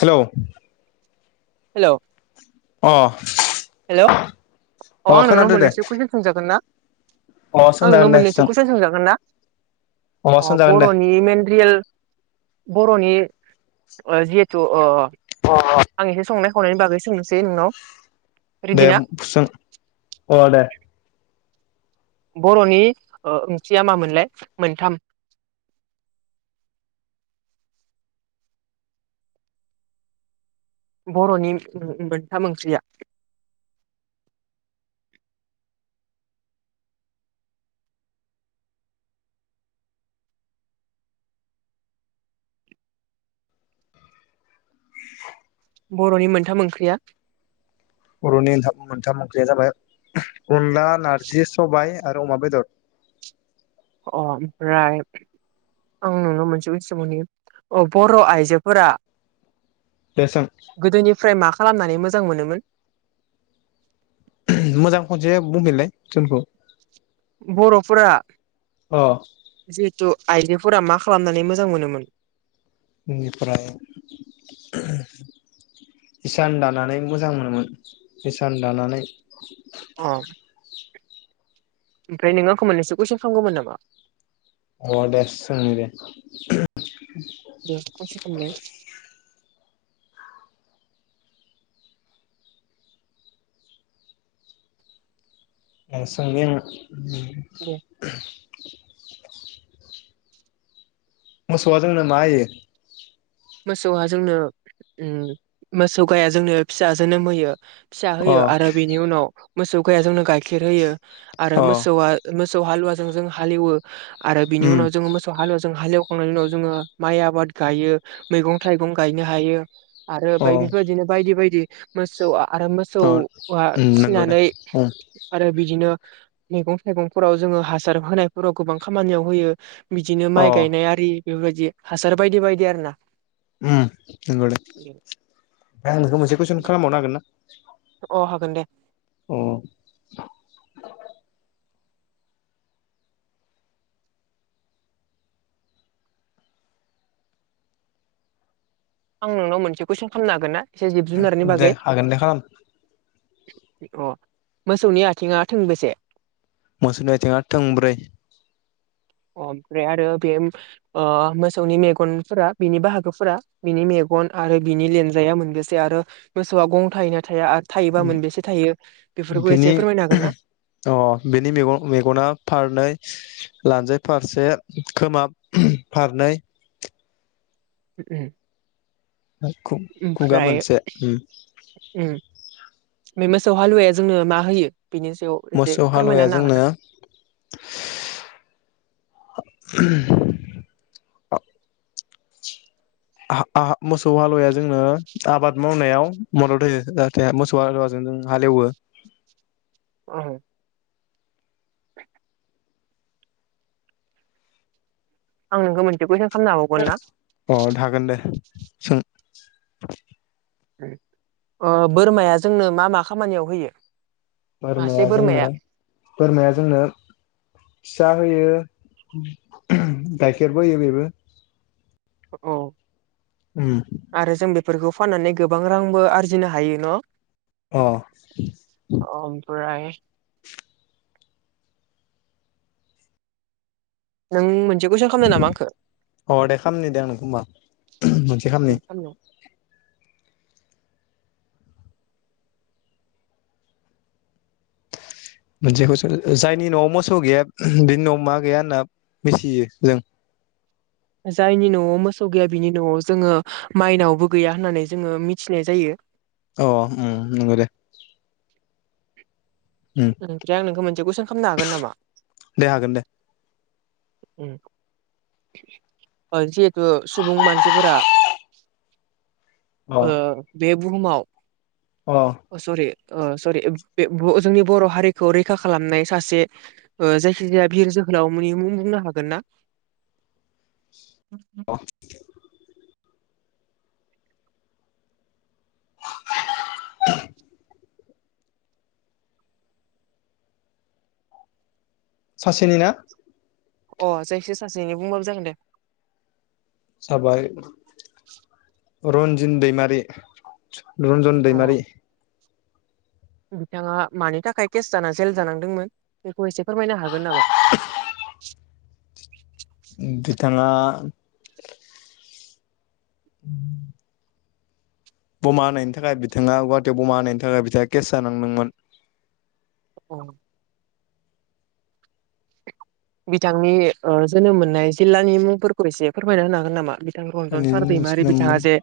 हेल' hello अ hello अ अ आं नोंनाव खोनादो दे मोननैसो कुइसन्स अ आं सोंजागोन नोंनाव दे सों मोननैसो कुइसन्स सोंजागोन ना? अ सोंजागोन दे बर'नि मेन रियेल बर'नि ओ जिहेथु ओ आं एसे संनाय खावनायनि बागै सोंनोसै नोंनाव रेडि दे ना सों अ दे बर'नि ओ ओंख्रिया मामोनलाय मोनथाम । [inaudible] बर'नि मोनथा ओंख्रिया [inaudible] बर'नि मोनथाम ओंख्रिया? बर'निथाम मोनथाम ओंख्रिया जाबाय अनला नारजि सबायाइ । आरो अमा बेदर। अ ओमफ्राय आं नोंनाव मोनसे मिथि सोंबावनि औ बर' आइजोफोरा दे सों गोदोनिफ्राय मा खालामनानै मोजां मोनोमोन? मोजां खनसे बुंफिनलाय टुनखौ बर'फोरा अ । जिहेथु आइजोफोरा मा खालामनानै मोजां मोनोमोन? बेनिफ्राय इसान दानानै मोजां मोनोमोन इसान दानानै औ। ओमफ्राय नों आंखौ मोननैसो कुइसन्स खालामगौमोन नामा? अ दे सोंनि दे । [inaudible] दे सोंनि आं दे । मोसौआ जोंनो मा होयो? मोसौआ जोंनो उम मोसौ गाइआ जोंनो फिसा जोनोम होयो । फिसा अ होयो आरो बेनि उनाव मोसौ गाइआ जोंनो गाइखेर होयो आरो अ मोसौआ मो मोसौ हालुवाजों जों हालेवो आरो बिनि उम उनाव जों मोसौ हालुवाजों हालेव खांनायनि उनाव जोङो माइ आबाद गायो मैगं थाइगं गायनो हायो आरो अ बाय बेफोरबादिनो बायदि बायदि मोसौआ आरो अ मोसौआ उम नोंगौ दे खिनानै उम आरो बिदिनो मैगं-थाइगंफोराव जोङो हासार होनायफोराव गोबां खामानियाव होयो बिदिनो अ माइ गायनाय आरि बेफोरबायदि हासार बायदि बायदि आरोना उम नंगौ दे आमफ्राय आं नोंखौ मोनसे कुइसन खालामबावनो हागोन ना? अ हागोन दे अ। आं नोंनाव मोनसे कुइसन खालामनो हागोन ना एसे जिब जुनारनि दे बागै? हागोन दे खालाम अ मोसौनि आथिङा थोंबोसे मोसौनि आथिङा थोंब्रै। अ ओमफ्राय आरो बे ओ मोसौनि मेगनफोरा बिनि बाहागोफोरा बिनि मेग गन आरो बिनि लान्जाया मोनबेसे आरो मोसौआ गं थायैना थाया? थायोबा मोनबेसे थायो बेफोरखौ बिनि एसे फोरमायनो हागोन ना? अ बेनि मेग मेगना फारनै लानजाय फारसे खोमा फारनै उ। खुगा मोनसे बे मोसौ हालुवाया जोंनो मा होयो? बेनि सायाव एसे मोसौ हालुवाया फोरमायनानै हागोन जोंनो ना? [inaudible] मोसौ हालुवाया जोंनो आबाद मावनायाव मदद होयो जाहाथे मोसौ हालुवा जों नों हालेवो। [inaudible] [inaudible] [inaudible] आं नोंखौ मोनथिखौ अ थागोन दे सों। बोरमाया जोंनो मा मा खामानियाव होयो? बोरमाया जोंनो बोरमाया जोंनो फिसा होयो गाइखेरबो होयो बेबो। औ। उम। फोरखौ फाननानै गोबां रांबो आरजिनो हायो न । अ अ ओमफ्राय नों मोनसे कुइसन खालामदो नामा आंखौ अ दे खामनि दे आं नोंखौ होनोमबा मोनसे दे खामनि। खालामनो मोनसेखौसो जायनि न'आव मोसौ गैया बिनि न'आव मा गैया होनना मिथियो जों? जायनि न'आव मोसौ गैया बिनि न'आव जोङो माइनावबो गैया होननानै जोङो मिथिनाय जायो। अ नंगौ दे। उम ओमफ्राय आं नोंखौ मोनसे कुइसन खालामनो हागोन नामा? दे हागोन दे। जिहेथु सुबुं मानसिफोरा अ बे बुहुमाव अ सरि सरि जोंनि बर' हारिखौ रैखा खालामनाय सासे जायखिजाया बिर जोहोलावमोननि मुं बुंनो हागोन ना? औ। [inaudible] सासेनि ना? अ जायखाया सासेनो बुंबाबो जागोन दे। हाबाय। [inaudible] रन्जिन दैमारि रन्जन अ दैमारि। बिथाङा मानि थाखाय केस जाना जेल जानांदोंमोन बेखौ एसे फोरमायनो हागोन नामा? बिथाङा [inaudible] बमा होनायनि थाखाय बिथाङा गुवाहाटियाव बमा होनायनि थाखाय बिथाङा केस जानांदोंमोन। औ। बिथांनि जोनोम मोननाय जिल्लानि मुंफोरखौ एसे फोरमायना होनो हागोन नामा? बिथां रन्जन सार दैमारि जोनोम बिथाङ जे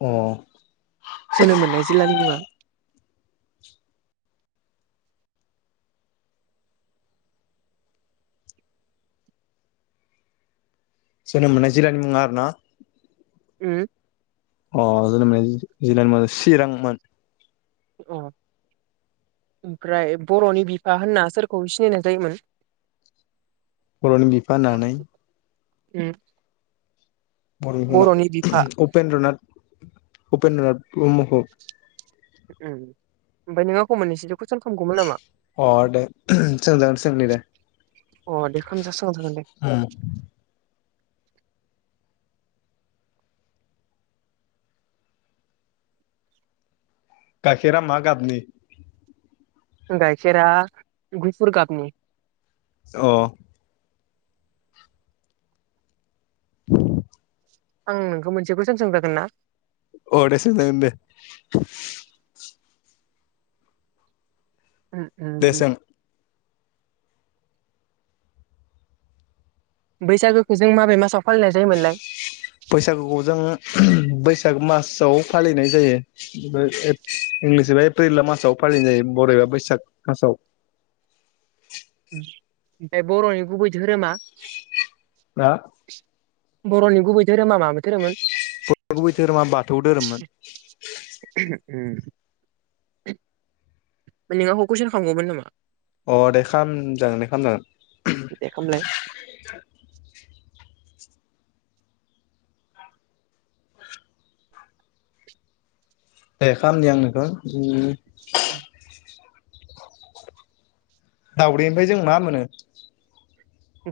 अ। जोनोम मोननाय जिल्लानि मुङा? जोनोम मोननाय जिल्लानि मुङा आरो ना? उ। अ जोंनि जि जिलानि मुंआ चिरांमोन। अ। ओमफ्राय बर'नि बिफा होनना सोरखौ सिनायनाय जायोमोन। बर'नि बिफा होननानै। उम्म। बर'नि होनाव उपेन्द्रनाथ उपेन्द्रनाथ ब्रह्मखौ। उम्म ओमफाय नों आंखौ मोननैसोनो कुइसन खामगौमोन नामा। अ दे सोंजागोन सोंनि दे अ दे खाम जासोआबाबो जोगोन दे। उम गाखेरा मा गाबनि। गायखेरा गुफुर गपनि। अ। आं नोंखौ मोनसे कुइसन सोंजागोन ना। अ दे सोंजागोन दे उम दे उम सों। बैसागोखो जों माबे मासाव फालिनाय जायोमोनलाय। बैसागुखौ जों बैसागो मासाव फालिनाय जायो। इंलिस एबा एप्रिल मासाव फालिनाय बर' एबा बैसाग मासाव। ओमफाय बर'नि गुबै धोरोमा। बा। बर'नि गुबै धोरोमा माबे धोरोममोन। बर'नि गुबै धोरोमा बाथौ धोरोममोन। उम्म। फ्राय नों आंखौ कुइसन खामगौमोन नामा। अ दे खाम जागोन दे खाम जागोन। दे खामलाय। दे खामनि आंनोंखो उम्म । अ अ दाउदैनिफाय जों मा मोनो।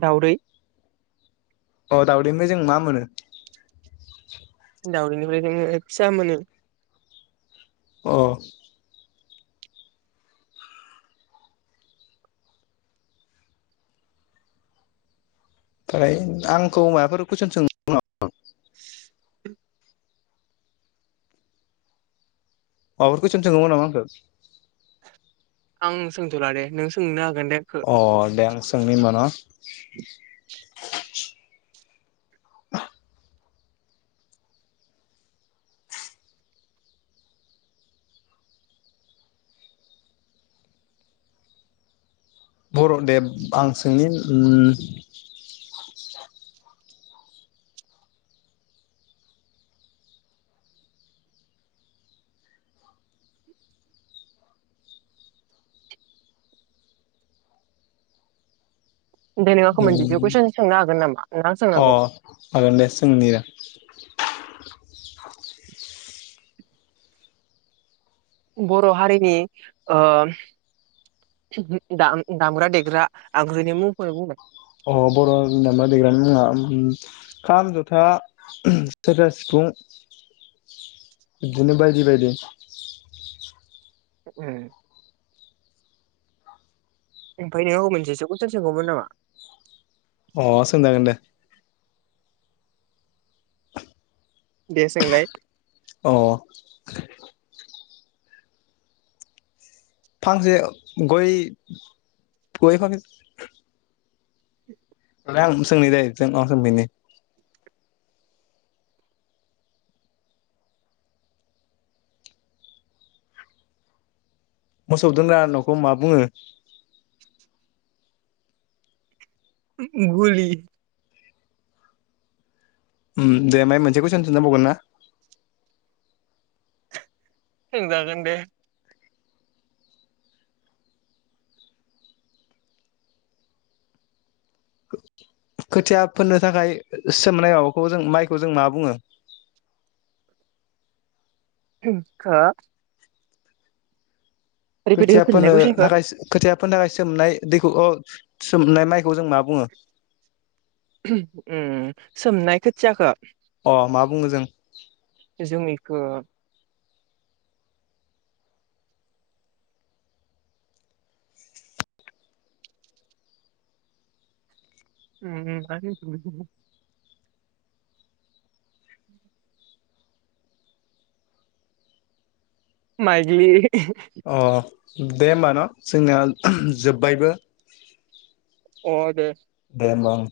दाउदै। अ दाउदैनिफाय जों मा मोनो। दाउदैनिफाय जोंङो फिसा मोनो। अ। फ्राय आंखौ माबाफोर कुइसन सोंगोन नामा। माबाफोर कुइसन सोंगौमोन नामा आंखो। आं सोंथ'ला दे नों सोंनो हा। अ दे आं सोंनि ओमबा न। [inaudible] बर' देब आं सोंनि उम्म। दे नों आंखौ मोनसे उम कुइसन सोंनो हागोन नामा ना आं अ सोंनांगौ हागोन दे सोंनि दे। [inaudible] बर' हारिनि ओ। दाम दामग्रा देग्रा आगजुनि मुंखौनो बुंलाय। अ बर'न दामग्रा देग्रानि मुंङा उम्म खाम जथा सेरजा सिफु। फुं। [inaudible] इदिनो बायदि बायदि। उम ओमफाय नोंङो औ मोनसेसे कुइसन सोंगौमोन नामा? अ सोंजागोन दे। दे सोंलाय। अह फांसे गय गय फां [unintelligible] मोसौ दोनग्रा न'खौ मा बुङो? गलि ओम दे ओमफ्राय मोनसे कइसन सोंजाबावगोन ना? सोंजागोन दे। खोथिया फोननो थाखाय सोमोननाय माबाखौ जों माइखौ जों मा बुङो? [unintelligible] रिपिट खोथिया होफिनलाय फोनो कुइसनखौ थाखाय खोथिया फोनो थाखाय सोमनाय दैखौ अ सोमनाय माइखौ जों मा बुङो? उम सोमनाय खोथियाखौ अ मा बुङो जों? जों इखो उम उम आरो माइलि। अ दे होमबा न' जोंनिया जोब्बायबो अ दे। दे होमबा ओं